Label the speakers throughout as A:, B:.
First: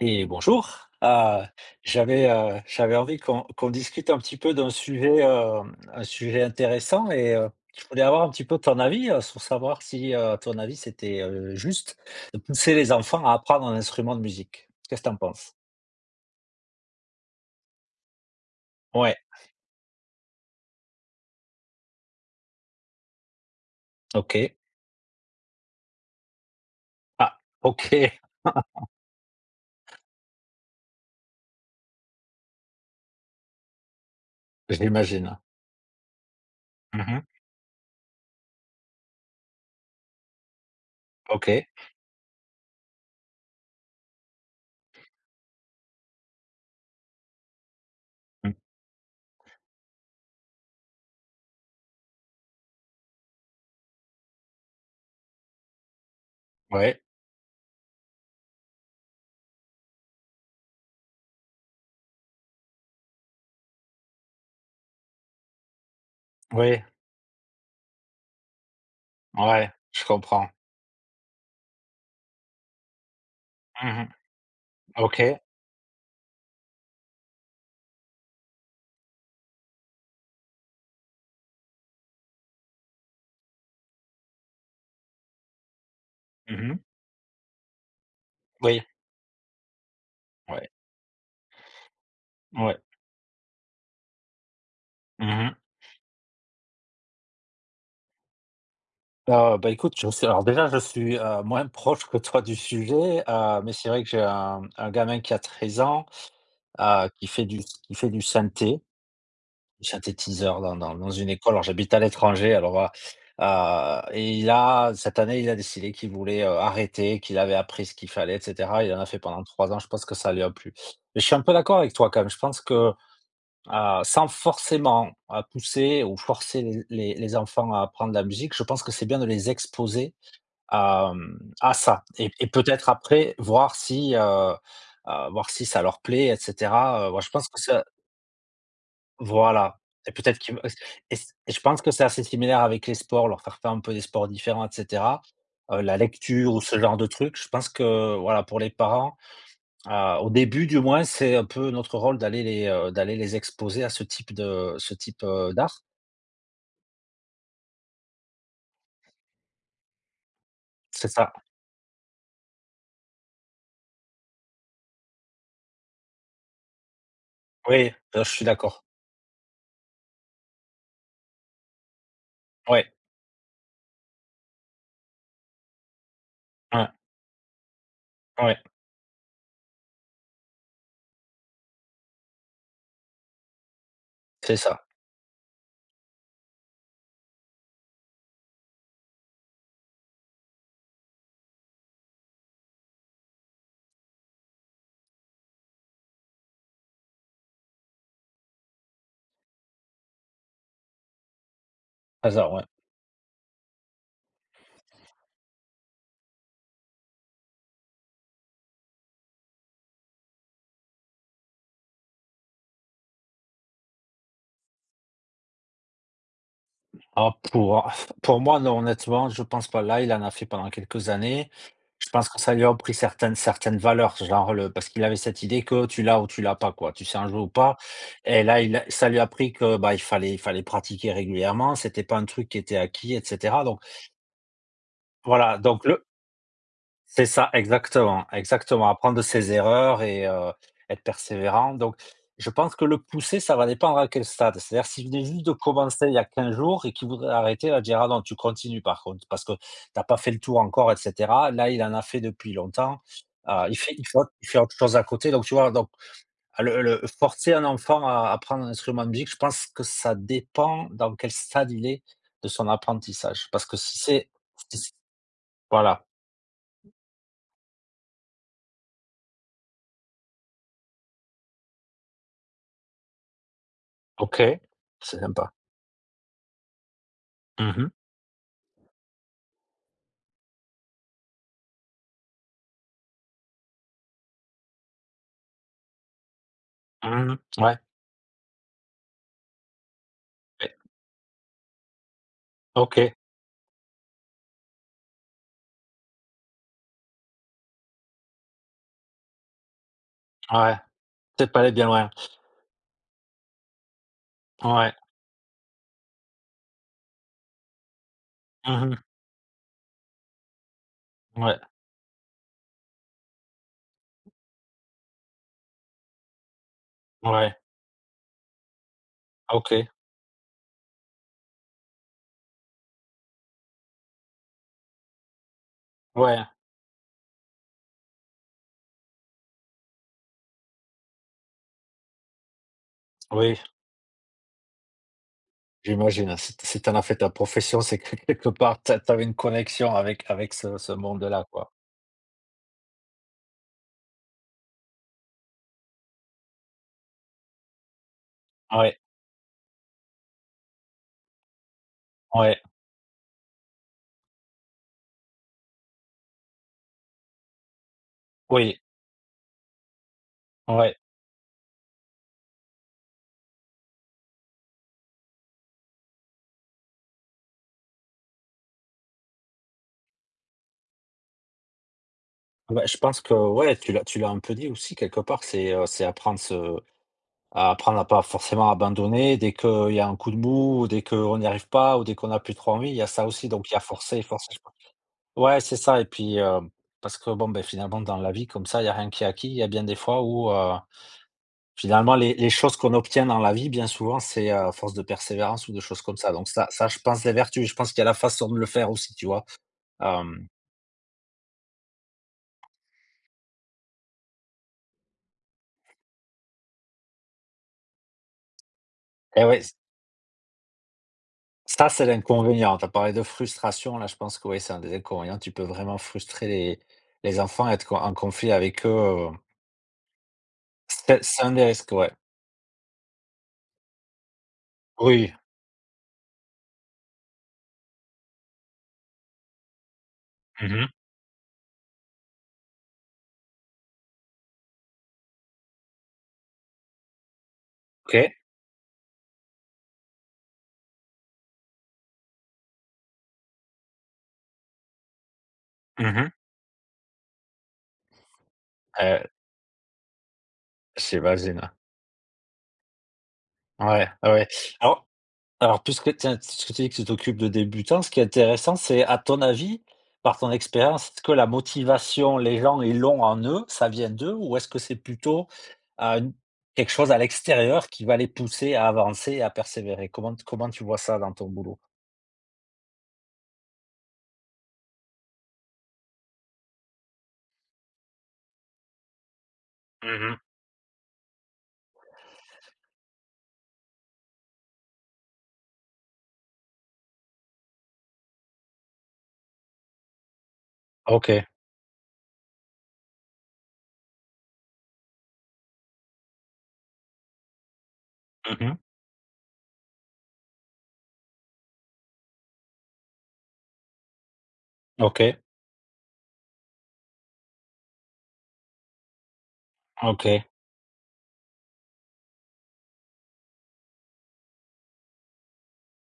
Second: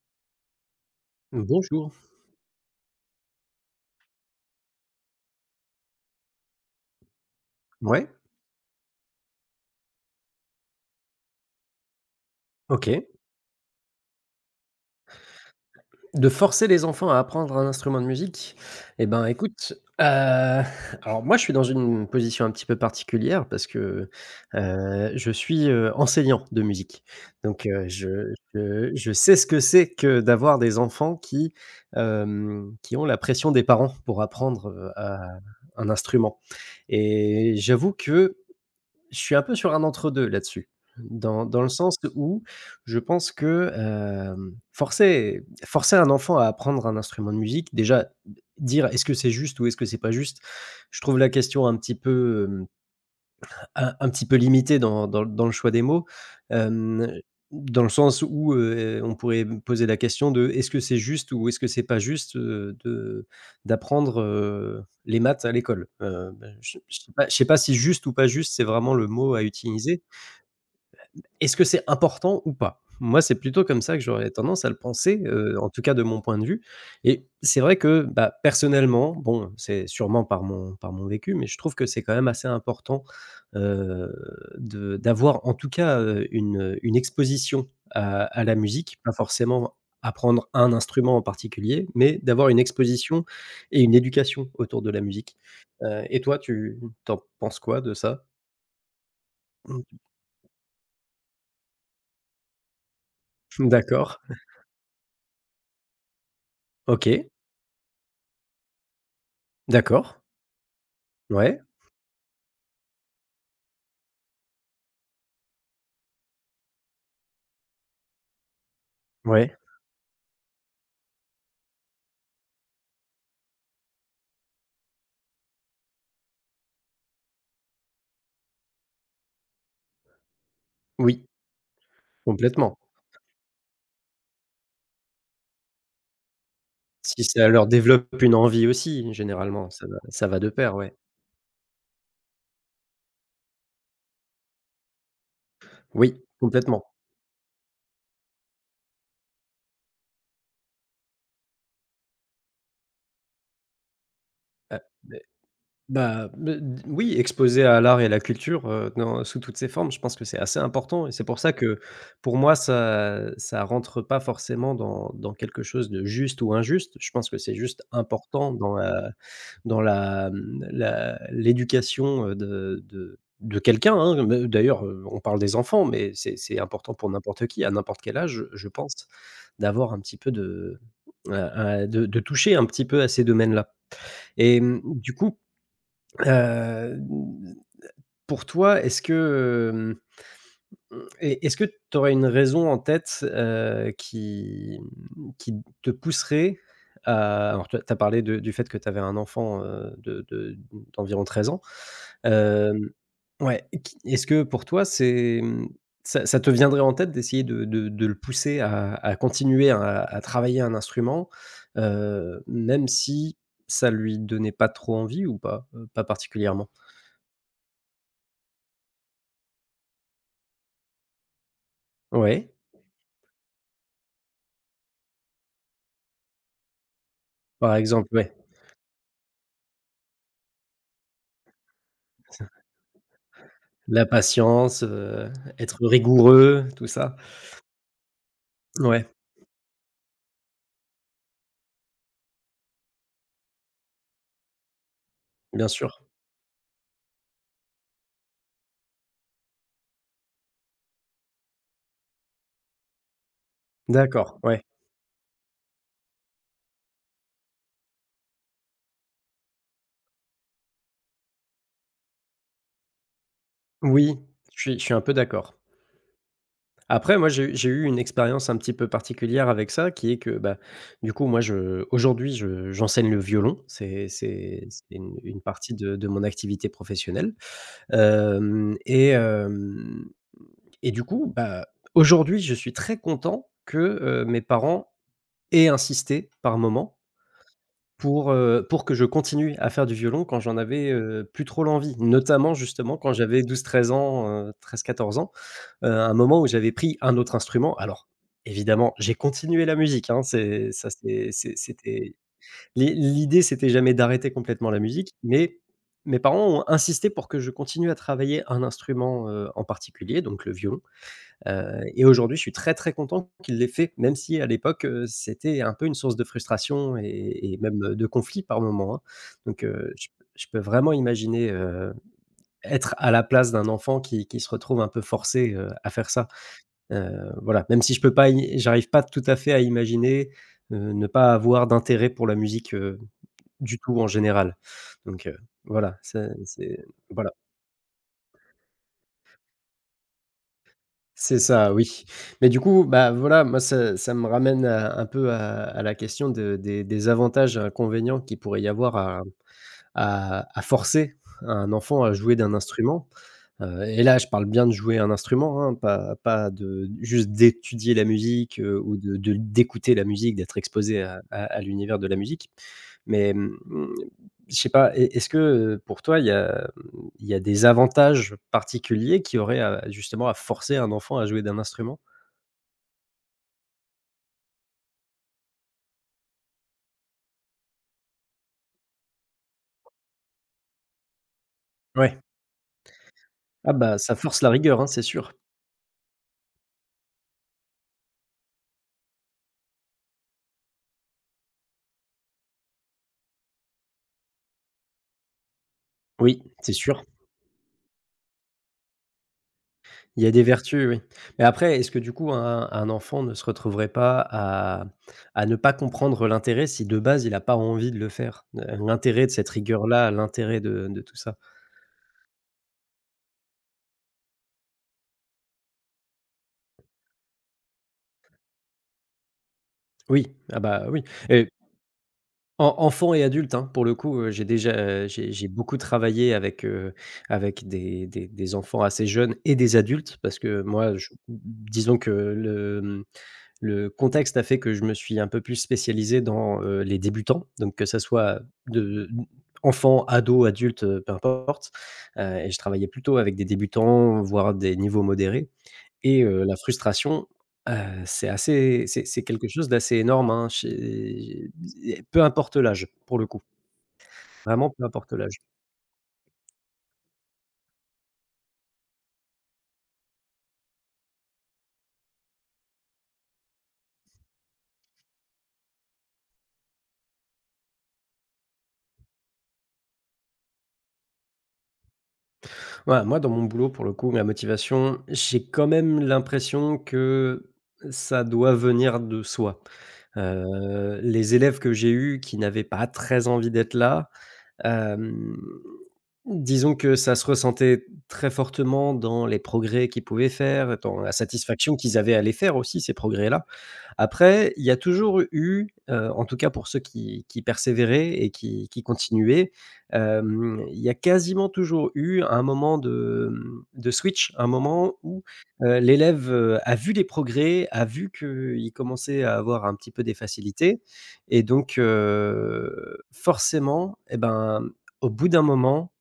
A: Et bonjour.
B: Bonjour.
A: J'avais envie qu'on discute un petit peu d'un sujet intéressant et je voulais
B: Ouais,
A: avoir un petit peu ton avis sur savoir si, à ton avis, c'était juste de pousser
B: OK.
A: les enfants à apprendre un instrument de musique. Qu'est-ce que tu en penses?
B: De forcer les enfants à apprendre un instrument de musique? Eh
A: Ouais,
B: ben, écoute, heu, alors moi, je suis dans une position un petit peu particulière parce que,
A: OK.
B: je suis, enseignant de musique.
A: Ah,
B: Donc,
A: OK,
B: je sais ce que c'est que d'avoir des enfants qui, qui ont la pression des parents pour apprendre, à
A: j'imagine.
B: un instrument,
A: Mhm,
B: et j'avoue que je suis un peu sur un entre-deux là-dessus. Dans
A: OK.
B: dans le sens où je pense que, forcer un enfant à apprendre un instrument de musique, déjà,
A: Mm,
B: dire: «Est-ce que c'est juste ou est-ce que c'est pas juste?», je trouve la question un petit peu, un petit peu limité dans le choix des mots,
A: ouais,
B: hem, dans le sens où, on pourrait me poser la question de: «Est-ce que c'est juste ou est-ce que c'est pas juste, de d'apprendre, les maths à l'école?». Ben, je ne
A: oui,
B: sais pas, si juste ou pas juste, c'est vraiment le mot à
A: ouais,
B: utiliser.
A: je comprends.
B: Est-ce que c'est important ou pas? Moi, c'est plutôt comme ça que
A: Mhm,
B: j'aurais tendance à le
A: OK.
B: penser, en tout cas de mon point de vue. Et c'est vrai que, bah, personnellement, bon, c'est sûrement par mon vécu, mais je trouve que c'est quand même assez important, heu, de d'avoir en tout cas, une,
A: Mhm,
B: une exposition à la
A: oui,
B: musique, pas forcément apprendre
A: ouais,
B: un instrument en particulier, mais d'avoir une exposition et une éducation autour de la musique.
A: ouais.
B: Et toi, tu t'en penses quoi de ça?
A: Bah, écoute, je sais, alors déjà, je suis, moins proche que toi du sujet, mais c'est vrai que
B: D'accord.
A: j'ai un gamin qui a 13 ans, qui
B: OK,
A: fait du synthé, du
B: d'accord.
A: synthétiseur dans une école.
B: Ouais,
A: Alors, j'habite à l'étranger, alors voilà, et il a, cette année, il a décidé qu'il voulait, arrêter, qu'il avait appris ce qu'il fallait, et cetera. Il en a fait pendant
B: ouais,
A: 3 ans, je pense que ça lui a plu. Mais je suis un peu d'accord avec toi quand même. Je pense que, sans forcément, pousser ou forcer les enfants à apprendre la musique, je pense que c'est bien de les exposer à,
B: oui,
A: mmh, à ça, et
B: complètement.
A: peut-être après voir si, ça leur plaît, et cetera. Moi,
B: Si
A: je
B: ça
A: pense que
B: leur
A: ça
B: développe une envie aussi, généralement,
A: voilà
B: ça va
A: et
B: ça
A: peut-être
B: va de
A: qu'ils
B: pair, ouais.
A: et je pense que c'est assez similaire avec les sports, leur faire faire un peu des sports différents, et cetera. La
B: Oui,
A: lecture, ou ce
B: complètement.
A: genre de truc, je pense que, voilà, pour les parents, au début du moins, c'est un peu notre rôle d'aller les, exposer à ce type de ce
B: Beh,
A: type, heu, d'art.
B: bah, beh, d Oui, exposer à l'art et la culture, dans sous toutes ses formes, je pense que c'est assez important,
A: C'est
B: et c'est
A: ça.
B: pour ça que, pour moi, ça rentre pas forcément dans quelque chose de juste ou injuste. Je pense que c'est juste
A: Oui, je suis
B: important
A: d'accord.
B: dans la, mmh, la l'éducation, de
A: Ouais,
B: de de quelqu'un, hein. Me d'ailleurs, on parle des enfants, mais c'est
A: ouais,
B: important pour n'importe qui, à n'importe quel âge,
A: ouais,
B: je pense, d'avoir un petit peu de toucher un petit peu à ces domaines-là,
A: c'est
B: et
A: ça.
B: du coup, heu, pour toi, est-ce que... Mmh et est-ce que tu aurais une raison en tête, qui te pousserait à... Alors tu as parlé de du fait que tu avais un enfant, de d'environ 13 ans.
A: C'est ça, ouais.
B: Hem, ouais, qui est-ce que pour toi c'est, ça te viendrait en tête d'essayer de le pousser à continuer à travailler un instrument, même si ça lui donnait pas trop envie, ou pas? Pas particulièrement?
A: Ah, pour moi, non, honnêtement, je pense pas. Là, il en a fait pendant quelques années. Je pense que
B: Ouais,
A: ça lui a pris certaines valeurs, genre le, parce qu'il avait cette idée que tu l'as ou tu l'as pas, quoi. Tu sais en jouer ou
B: par
A: pas.
B: exemple, ouais.
A: Et là, il a ça lui a pris que, bah, il fallait pratiquer régulièrement. C'était pas un truc qui était acquis, et cetera, donc
B: La patience,
A: voilà, donc
B: être
A: le
B: rigoureux, tout ça.
A: c'est ça, exactement, exactement.
B: Ouais,
A: Apprendre de ses erreurs et, être persévérant. Donc, je pense que le pousser, ça va dépendre à quel stade. C'est-à-dire, s'il venait juste de
B: bien sûr.
A: commencer il y a 15 jours et qu'il voudrait arrêter, là je dirais: «Ah non, tu continues par contre, parce que tu as pas fait le tour encore», et cetera. Là, il en a fait depuis longtemps.
B: D'accord,
A: Il fait
B: ouais.
A: autre chose à côté. Donc, tu vois? Donc le forcer un enfant à apprendre un instrument de musique, je pense que ça dépend dans quel stade il est de son apprentissage. Parce que si
B: Oui,
A: c'est
B: je
A: si
B: suis je
A: c
B: suis un peu d'accord.
A: voilà.
B: Après, moi j'ai eu une expérience un petit peu particulière avec ça, qui est que, bah, du coup moi, je aujourd'hui je j'enseigne le violon. C'est
A: OK,
B: c'est c'est une
A: c'est
B: une
A: sympa.
B: partie de mon activité professionnelle,
A: Mmh mh.
B: hem et hem et du coup, bah, aujourd'hui je suis très content que, mes parents aient insisté par moment
A: Mmh mh. Ouais,
B: pour que je continue à faire du violon quand j'en
A: ouais.
B: avais, plus trop l'envie. Notamment justement quand
A: OK.
B: j'avais 12, 13 ans, 13-14 ans, à un moment où j'avais pris un autre instrument. Alors évidemment, j'ai continué la musique, hein, c'est
A: Ouais.
B: ça
A: Peut-être
B: c'est
A: pas aller bien loin.
B: c'était l'i l'idée c'était jamais d'arrêter complètement la
A: Ouais.
B: musique, mais mes parents ont insisté pour que je continue à travailler un
A: Mmh mh.
B: instrument, en particulier, donc le violon.
A: Ouais.
B: Et aujourd'hui, je suis très, très content qu'il l'ait fait, même si à l'époque, c'était un peu une source de frustration et
A: Ouais.
B: et même, de conflit par moment, hein. Donc
A: OK.
B: heu, je peux vraiment imaginer, être à la place d'un enfant qui se retrouve un peu forcé, à faire ça.
A: Ouais.
B: Voilà, même si je peux pas i j'arrive pas tout à fait à imaginer, ne pas avoir d'intérêt pour la musique,
A: Oui,
B: du tout en général. Donc voilà,
A: j'imagine, hein, si t si
B: c'est
A: tu en as fait ta
B: voilà.
A: profession, c'est que quelque part, tu avais une connexion avec ce
B: C'est
A: monde-là, quoi.
B: ça, oui. Mais du coup, bah, voilà, moi ça me ramène à un peu à la question de des avantages et inconvénients qu'il pourrait y avoir
A: Ouais,
B: à forcer un enfant à jouer d'un
A: ouais,
B: instrument. Et là, je parle bien de jouer un instrument, hein, pas de juste d'étudier la musique,
A: oui,
B: ou de d'écouter la musique, d'être
A: ouais.
B: exposé à l'univers de la musique. Mais, je sais pas, est-ce que, pour toi, il y a des avantages particuliers qui auraient à justement à forcer un enfant à jouer d'un instrument?
A: Bah, je pense que, ouais, tu l'as un peu dit aussi quelque part, c'est, apprendre ce à apprendre à pas forcément abandonner dès qu'il y a un coup de mou, dès qu'on n'y arrive pas ou dès
B: Ouais.
A: qu'on a plus trop envie, il y a ça aussi, donc
B: Ah
A: il y a
B: bah, ça
A: forcer,
B: force la
A: forcer.
B: rigueur, hein, c'est sûr.
A: Ouais, c'est ça, et puis, parce que bon, ben finalement dans la vie comme ça, il y a rien qui est acquis. Il y a bien des fois où, finalement, les choses qu'on obtient dans la vie, bien souvent, c'est, à force de persévérance ou de choses comme ça.
B: Oui,
A: Donc, ça,
B: c'est
A: je
B: sûr.
A: pense, les vertus, je pense qu'il y a la façon de le faire aussi, tu vois?
B: Il y a des
A: Hem
B: vertus, oui. Mais après, est-ce que du coup un enfant ne se retrouverait pas à ne pas comprendre l'intérêt, si de base il n'a pas envie de le faire? L'intérêt de
A: et
B: cette
A: ouais, c
B: rigueur-là, l'intérêt de tout ça.
A: ça, c'est l'inconvénient. Tu as parlé de frustration, là je pense que, ouais, c'est un des inconvénients. Tu peux vraiment frustrer les enfants, être co en conflit avec eux,
B: Oui, ah bah, oui.
A: c'est
B: Et
A: un des risques, ouais.
B: en enfant et adulte, hein, pour le coup, j'ai déjà,
A: Oui.
B: j'ai beaucoup travaillé avec, avec des enfants assez jeunes et des adultes, parce que
A: Mmh.
B: moi, je disons que le contexte a fait que je me suis un peu plus spécialisé dans, les débutants, donc que ça
A: OK.
B: soit de enfants, ado, adultes, peu importe, et je travaillais plutôt avec des débutants, voire des niveaux modérés.
A: Mmh
B: Et
A: mh.
B: la frustration, heu, c'est assez c'est
A: Heu,
B: quelque chose d'assez énorme, hein, chez
A: j'imagine, ouais.
B: peu importe l'âge, pour le coup,
A: Ouais, ouais.
B: vraiment peu
A: Alors,
B: importe l'âge.
A: Puisque, tiens, puisque tu dis que tu t'occupes de débutants, ce qui est intéressant, c'est, à ton avis, par ton expérience, est-ce que la motivation, les gens, ils l'ont en eux, ça vient d'eux, ou est-ce que c'est plutôt, une quelque chose à l'extérieur qui va les pousser à avancer et à persévérer? Comment tu vois ça dans ton boulot?
B: Voilà, moi, dans mon boulot, pour le coup, la motivation, j'ai quand même l'impression que ça doit venir de soi.
A: Mmh.
B: Les élèves que j'ai eus qui n'avaient pas très envie d'être là, disons que ça se ressentait très fortement dans les progrès qu'ils pouvaient faire, dans la
A: OK.
B: satisfaction qu'ils avaient à les faire aussi, ces progrès-là. Après, il y a toujours eu, en tout cas pour ceux qui persévéraient et qui
A: Mmh.
B: qui continuaient, il y a quasiment toujours eu un moment de, switch, un moment où,
A: OK,
B: l'élève, a vu les progrès, a vu qu'il commençait à avoir un petit peu des
A: OK.
B: facilités, et donc forcément, et ben, au bout d'un moment,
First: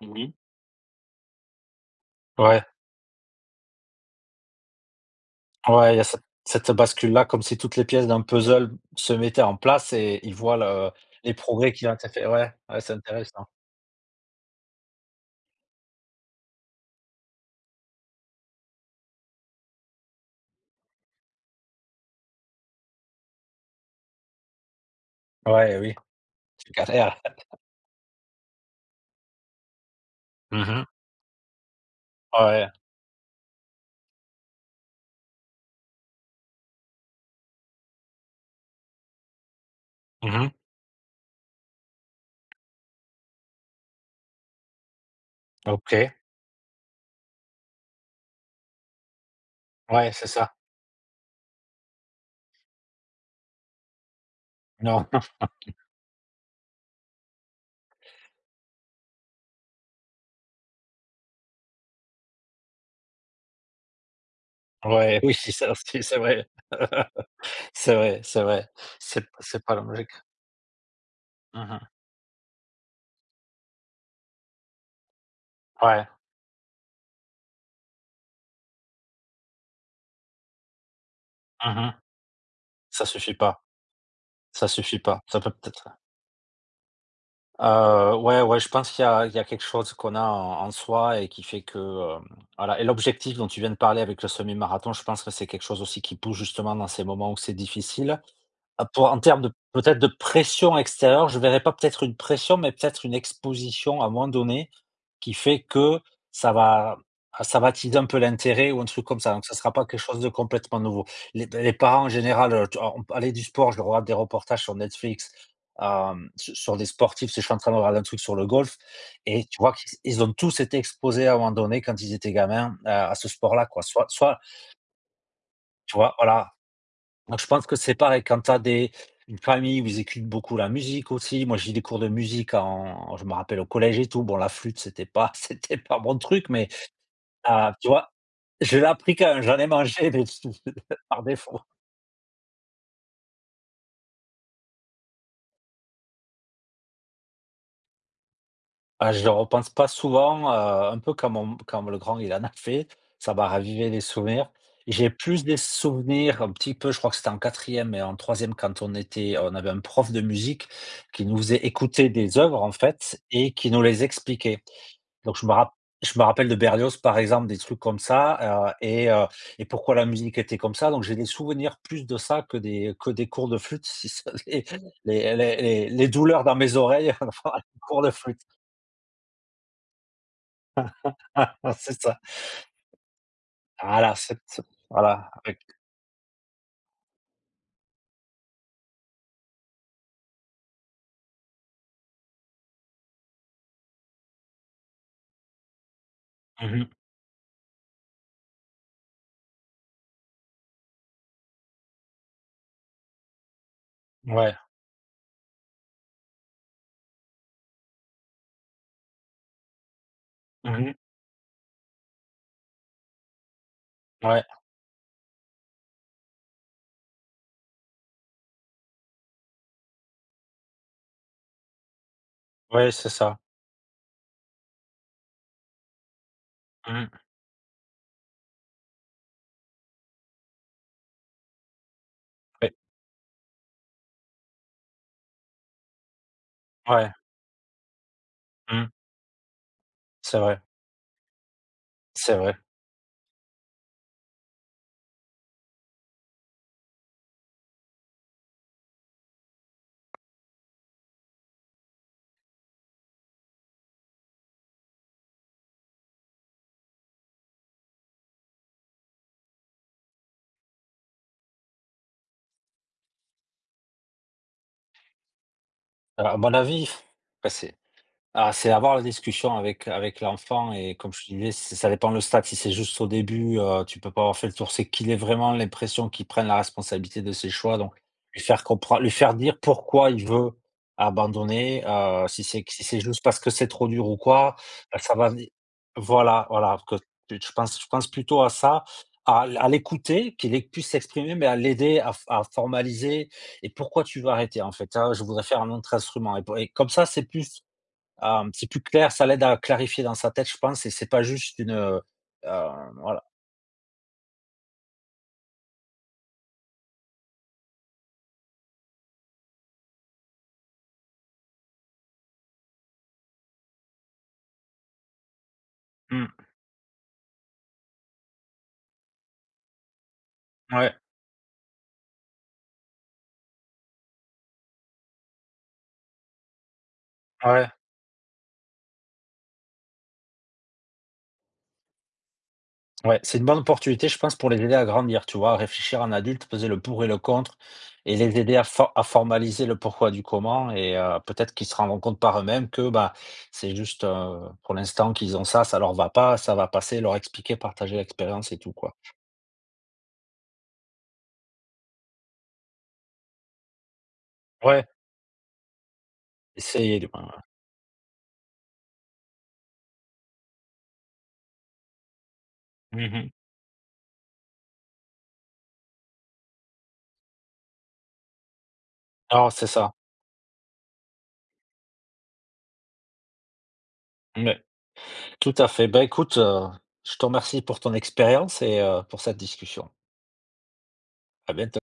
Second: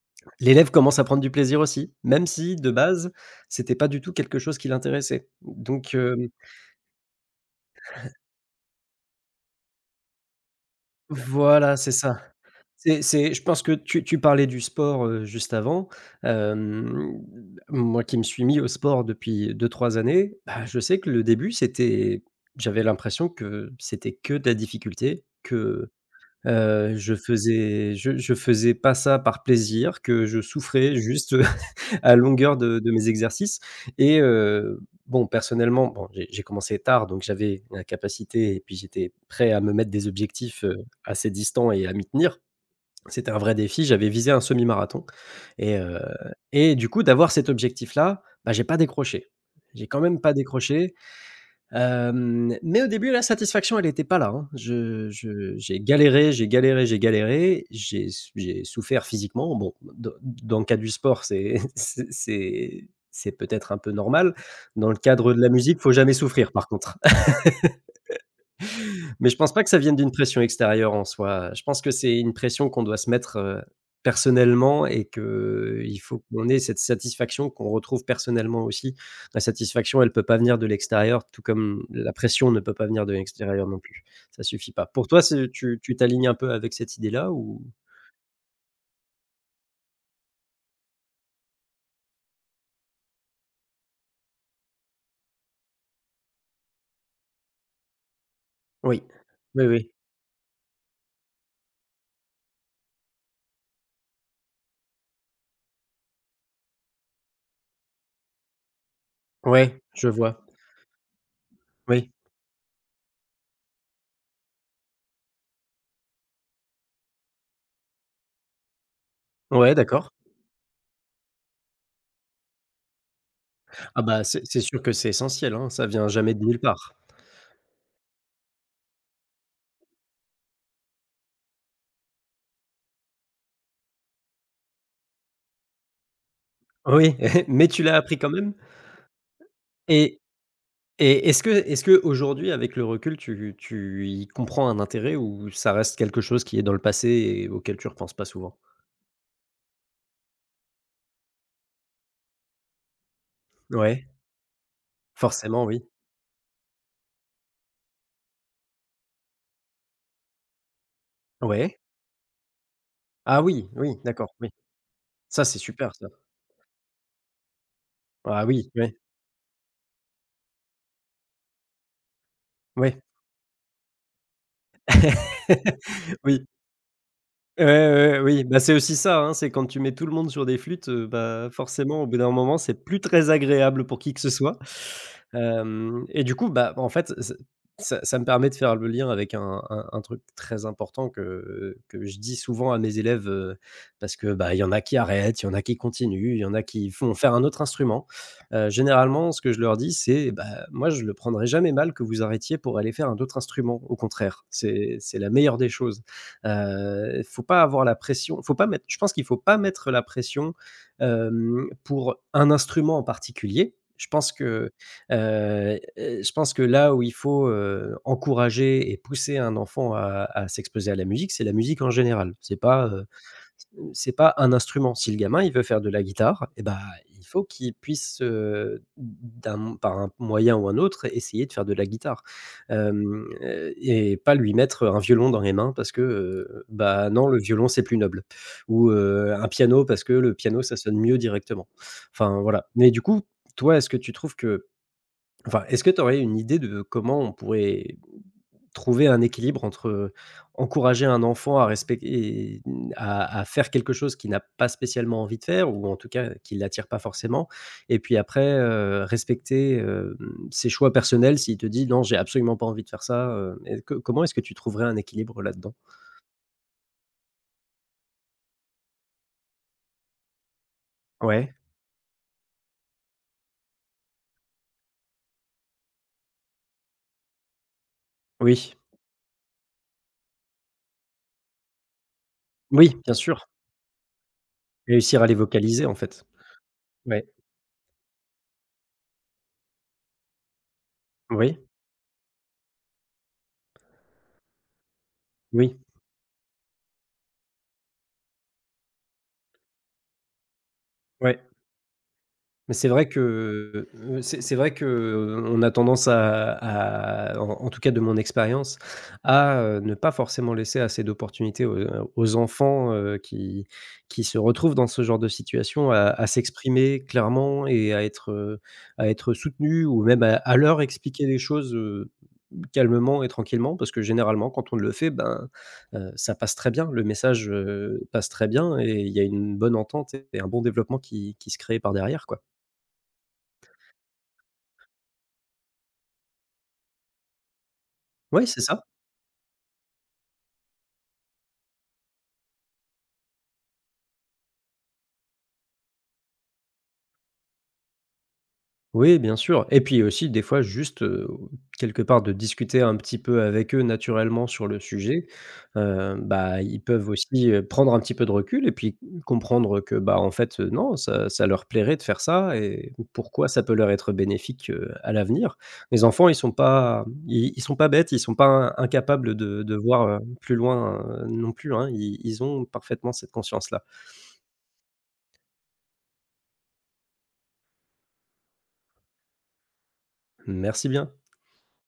A: Oui.
B: l'élève commence à prendre du plaisir aussi, même si
A: Ouais,
B: de base, c'était pas du tout quelque chose qui l'intéressait. Donc
A: ouais, il y a cette,
B: hem,
A: bascule-là, comme si toutes les pièces d'un puzzle se mettaient en place et ils voient le les progrès
B: voilà,
A: qui
B: c'est
A: ont été
B: ça.
A: faits. Ouais, ouais, c'est
B: C'est Je
A: intéressant.
B: pense que tu parlais du sport, juste avant. Hem, Moi qui me suis mis au sport depuis deux trois années, bah, je sais que le début, c'était j'avais l'impression que c'était que de la difficulté,
A: Ouais,
B: que,
A: oui.
B: je faisais pas ça par plaisir, que je
A: Mmh mh.
B: souffrais juste à longueur
A: Ouais.
B: de mes exercices, et bon personnellement, bon j'ai commencé tard, donc j'avais la capacité et puis j'étais prêt à me mettre des
A: Mmh mh.
B: objectifs, assez distants, et à m'y tenir. C'était un vrai défi, j'avais visé un semi-marathon, et
A: OK.
B: heu et du coup, d'avoir cet objectif-là, bah, j'ai pas décroché. J'ai quand
A: Ouais,
B: même
A: c'est
B: pas
A: ça.
B: décroché. Mais au début, la satisfaction, elle n'était pas là, hein.
A: Non.
B: Je j'ai galéré, j'ai galéré, j'ai galéré, j'ai souffert physiquement. Bon, dans le cadre du sport, c'est c'est peut-être un peu normal. Dans le
A: Ouais,
B: cadre
A: oui,
B: de la
A: c'est ça
B: musique, faut
A: aussi,
B: jamais
A: c'est vrai.
B: souffrir, par contre.
A: C'est vrai, c'est vrai. C'est p
B: Mais je pense
A: c'est
B: pas que
A: pas
B: ça
A: la
B: vienne
A: logique.
B: d'une pression extérieure en soi. Je
A: Mmh
B: pense que
A: mh.
B: c'est une pression qu'on doit se mettre, personnellement, et que il
A: Ouais.
B: faut qu'on ait cette satisfaction qu'on retrouve personnellement aussi. La satisfaction, elle peut pas venir de l'extérieur, tout
A: Mmh
B: comme
A: mh.
B: la pression ne peut pas
A: Ça
B: venir de
A: suffit pas,
B: l'extérieur non plus. Ça
A: ça
B: suffit pas.
A: suffit
B: Pour toi,
A: pas. Ça
B: c'est
A: peut
B: tu
A: peut-être
B: tu t'alignes un peu avec cette idée-là, ou...
A: ouais, ouais, je pense qu'il y a, quelque chose qu'on a en, soi et qui fait que, hem, voilà, et l'objectif dont tu viens de parler avec le semi-marathon, je pense que c'est quelque chose aussi qui pousse justement dans ces moments où c'est difficile. Ah,
B: Oui,
A: pour En termes de,
B: oui. oui.
A: peut-être de pression extérieure, je verrais pas peut-être une pression, mais peut-être une exposition à un moment donné, qui fait que ça va, ça va teaser un peu l'intérêt ou un truc comme ça. Donc ça sera
B: Ouais,
A: pas quelque
B: je
A: chose de
B: vois.
A: complètement nouveau. Les parents en
B: Oui.
A: général, tu on parlait du sport, je regarde des reportages sur Netflix, hem, su sur des sportifs, tu sais, je suis en train de regarder un truc sur le golf, et tu vois
B: Ouais,
A: qu'ils,
B: d'accord.
A: ils ont tous été exposés à un moment donné quand ils étaient gamins, à ce sport-là, quoi.
B: Ah
A: Soit
B: bah,
A: soit
B: c'est sûr que c'est essentiel, hein, ça
A: tu
B: vient
A: vois?
B: jamais de
A: Voilà.
B: nulle part.
A: Donc je pense que c'est pareil quand tu as des une famille où ils écoutent beaucoup la musique aussi. Moi, j'ai eu des cours de musique, en je me rappelle, au collège et tout. Bon, la flûte, c'était pas c'était pas mon truc, mais,
B: Oui, mais
A: ah,
B: tu
A: tu
B: l'as
A: vois?
B: appris quand même?
A: Je l'ai appris quand même, j'en ai mangé
B: Et...
A: des par
B: Est-ce que
A: défaut.
B: aujourd'hui, avec le recul, tu y comprends un intérêt, ou ça reste quelque chose qui est dans le passé et auquel tu repenses pas souvent?
A: Ah, je ne repense pas souvent, un peu comme mon quand le grand il en a fait, ça m'a ravivé les
B: Ouais,
A: souvenirs. J'ai plus des
B: forcément, oui.
A: souvenirs un petit peu, je crois que c'était en quatrième et en troisième, quand on avait un prof de musique qui nous faisait
B: Ouais.
A: écouter des œuvres en fait
B: Ah
A: et
B: oui,
A: qui nous
B: oui,
A: les
B: d'accord, oui.
A: expliquait. Donc
B: Ça, c'est super, ça.
A: je me rappelle de Berlioz, par exemple, des trucs comme
B: Ah
A: ça,
B: oui,
A: heu
B: oui,
A: et heu et pourquoi la musique était comme ça. Donc j'ai des souvenirs plus de ça que des,
B: ouais.
A: cours de flûte, si ça les douleurs
B: Oui.
A: dans mes oreilles, enfin,
B: Ouais,
A: les cours de
B: ouais,
A: flûte.
B: oui, bah, c'est aussi ça, hein, c'est quand tu mets tout le monde sur des flûtes, bah,
A: C'est
B: forcément au bout
A: ça.
B: d'un moment, c'est plus très agréable pour qui
A: Voilà,
B: que ce soit.
A: c'est voilà, avec,
B: Hem Et du coup, bah, en fait, ça me permet de faire le lien avec un truc très important que je dis souvent à mes élèves, parce que, bah, il y en a qui arrêtent, il y en a qui continuent, il y en a qui
A: mmh,
B: font faire un autre instrument. Généralement, ce que je leur dis, c'est: «Bah, moi, je le prendrai jamais mal que vous arrêtiez pour aller faire un autre instrument. Au contraire,
A: ouais,
B: c'est la meilleure des choses». Faut pas avoir la pression, faut pas mettre je pense qu'il faut pas mettre la pression,
A: mmh,
B: pour un instrument en particulier.
A: ouais,
B: Heu je pense que là où il faut, encourager et pousser un enfant à s'exposer à la musique, c'est la musique en général. C'est pas,
A: ouais, c'est ça.
B: Mmh, c'est pas un instrument. Si le gamin, il veut faire de la guitare et bah,
A: Mmh,
B: il faut qu'il puisse, d'un par un moyen ou un autre, essayer de faire de la guitare.
A: ouais,
B: Et pas lui mettre un violon dans les mains parce que, bah,
A: ouais,
B: non, le violon, c'est plus noble
A: mmh,
B: ou, un piano parce que le
A: c'est vrai,
B: piano, ça sonne mieux directement.
A: c'est
B: Enfin,
A: vrai.
B: voilà. Mais du coup, toi, est-ce que tu trouves que enfin, est-ce que tu aurais une idée de comment on pourrait trouver un équilibre entre encourager un enfant à respecter et mmh, à faire quelque chose qu'il n'a pas spécialement envie de faire ou en tout cas qui ne l'attire pas forcément et puis après, respecter, ses choix personnels s'il te dit: «Non, j'ai absolument pas envie de faire ça», et co comment est-ce que tu trouverais un équilibre là-dedans?
A: Alors, à mon avis, bah, c'est, avoir la discussion avec l'enfant, et comme je te disais,
B: Ouais,
A: c ça dépend le stade. Si c'est juste au début, tu peux pas avoir fait le tour. C'est qu'il ait vraiment l'impression qu'il prenne la responsabilité de ses choix, donc lui faire
B: oui,
A: comprendre, lui faire dire pourquoi il veut abandonner, si
B: oui,
A: c'est
B: bien
A: juste parce
B: sûr.
A: que c'est trop dur ou quoi, bah, ça
B: Réussir à
A: va
B: les
A: vi
B: vocaliser en fait.
A: voilà, voilà, que,
B: Ouais,
A: tu je pense plutôt à ça, à, l'écouter, qu'il ait puisse s'exprimer, mais à
B: oui,
A: l'aider à, f à formaliser et pourquoi tu veux arrêter en fait? Ah, je voudrais faire un
B: oui,
A: autre instrument, et pour et comme ça, c'est plus, clair, ça l'aide à clarifier dans sa tête, je pense, et c'est pas
B: ouais.
A: juste une,
B: Mais c'est vrai
A: voilà.
B: que, c'est vrai qu'on a tendance à en tout cas de mon expérience, à, ne pas forcément laisser assez d'opportunités aux aux enfants, qui se retrouvent dans ce genre de situation à
A: Mmh,
B: s'exprimer clairement et à être soutenus ou même à leur
A: ouais,
B: expliquer les choses, calmement et tranquillement. Parce que généralement quand on le fait, ben, ça passe très bien. Le message,
A: ouais,
B: passe très bien et il y a une bonne entente et un bon développement qui se crée par derrière, quoi.
A: ouais, c'est une bonne opportunité, je pense, pour les aider à grandir, tu vois? À réfléchir en adulte, peser le pour et le contre, et les
B: Oui,
A: aider
B: c'est
A: à,
B: ça.
A: formaliser le pourquoi du comment et, peut-être qu'ils se rendront compte par eux-mêmes que, bah, c'est juste, pour l'instant qu'ils ont ça, ça leur va pas, ça va passer, leur expliquer, partager l'expérience et tout, quoi.
B: Oui, bien sûr et puis aussi des fois juste, quelque part de discuter un petit peu avec eux naturellement sur le
A: Ouais,
B: sujet, bah, ils
A: essayer du
B: peuvent
A: moins, ouais.
B: aussi, prendre un petit peu de recul et puis comprendre que, bah, en fait, non, ça leur plairait de faire ça et
A: Mmh.
B: pourquoi ça peut leur être bénéfique, à l'avenir. Les enfants, ils sont pas bêtes, ils sont pas in incapables
A: Alors,
B: de
A: c'est
B: de
A: ça.
B: voir, plus loin, non plus, hein. Ils ont parfaitement cette conscience-là.
A: Tout à fait. Bah, écoute, je te remercie pour ton expérience et, pour cette discussion.
B: Merci bien.
A: À bientôt.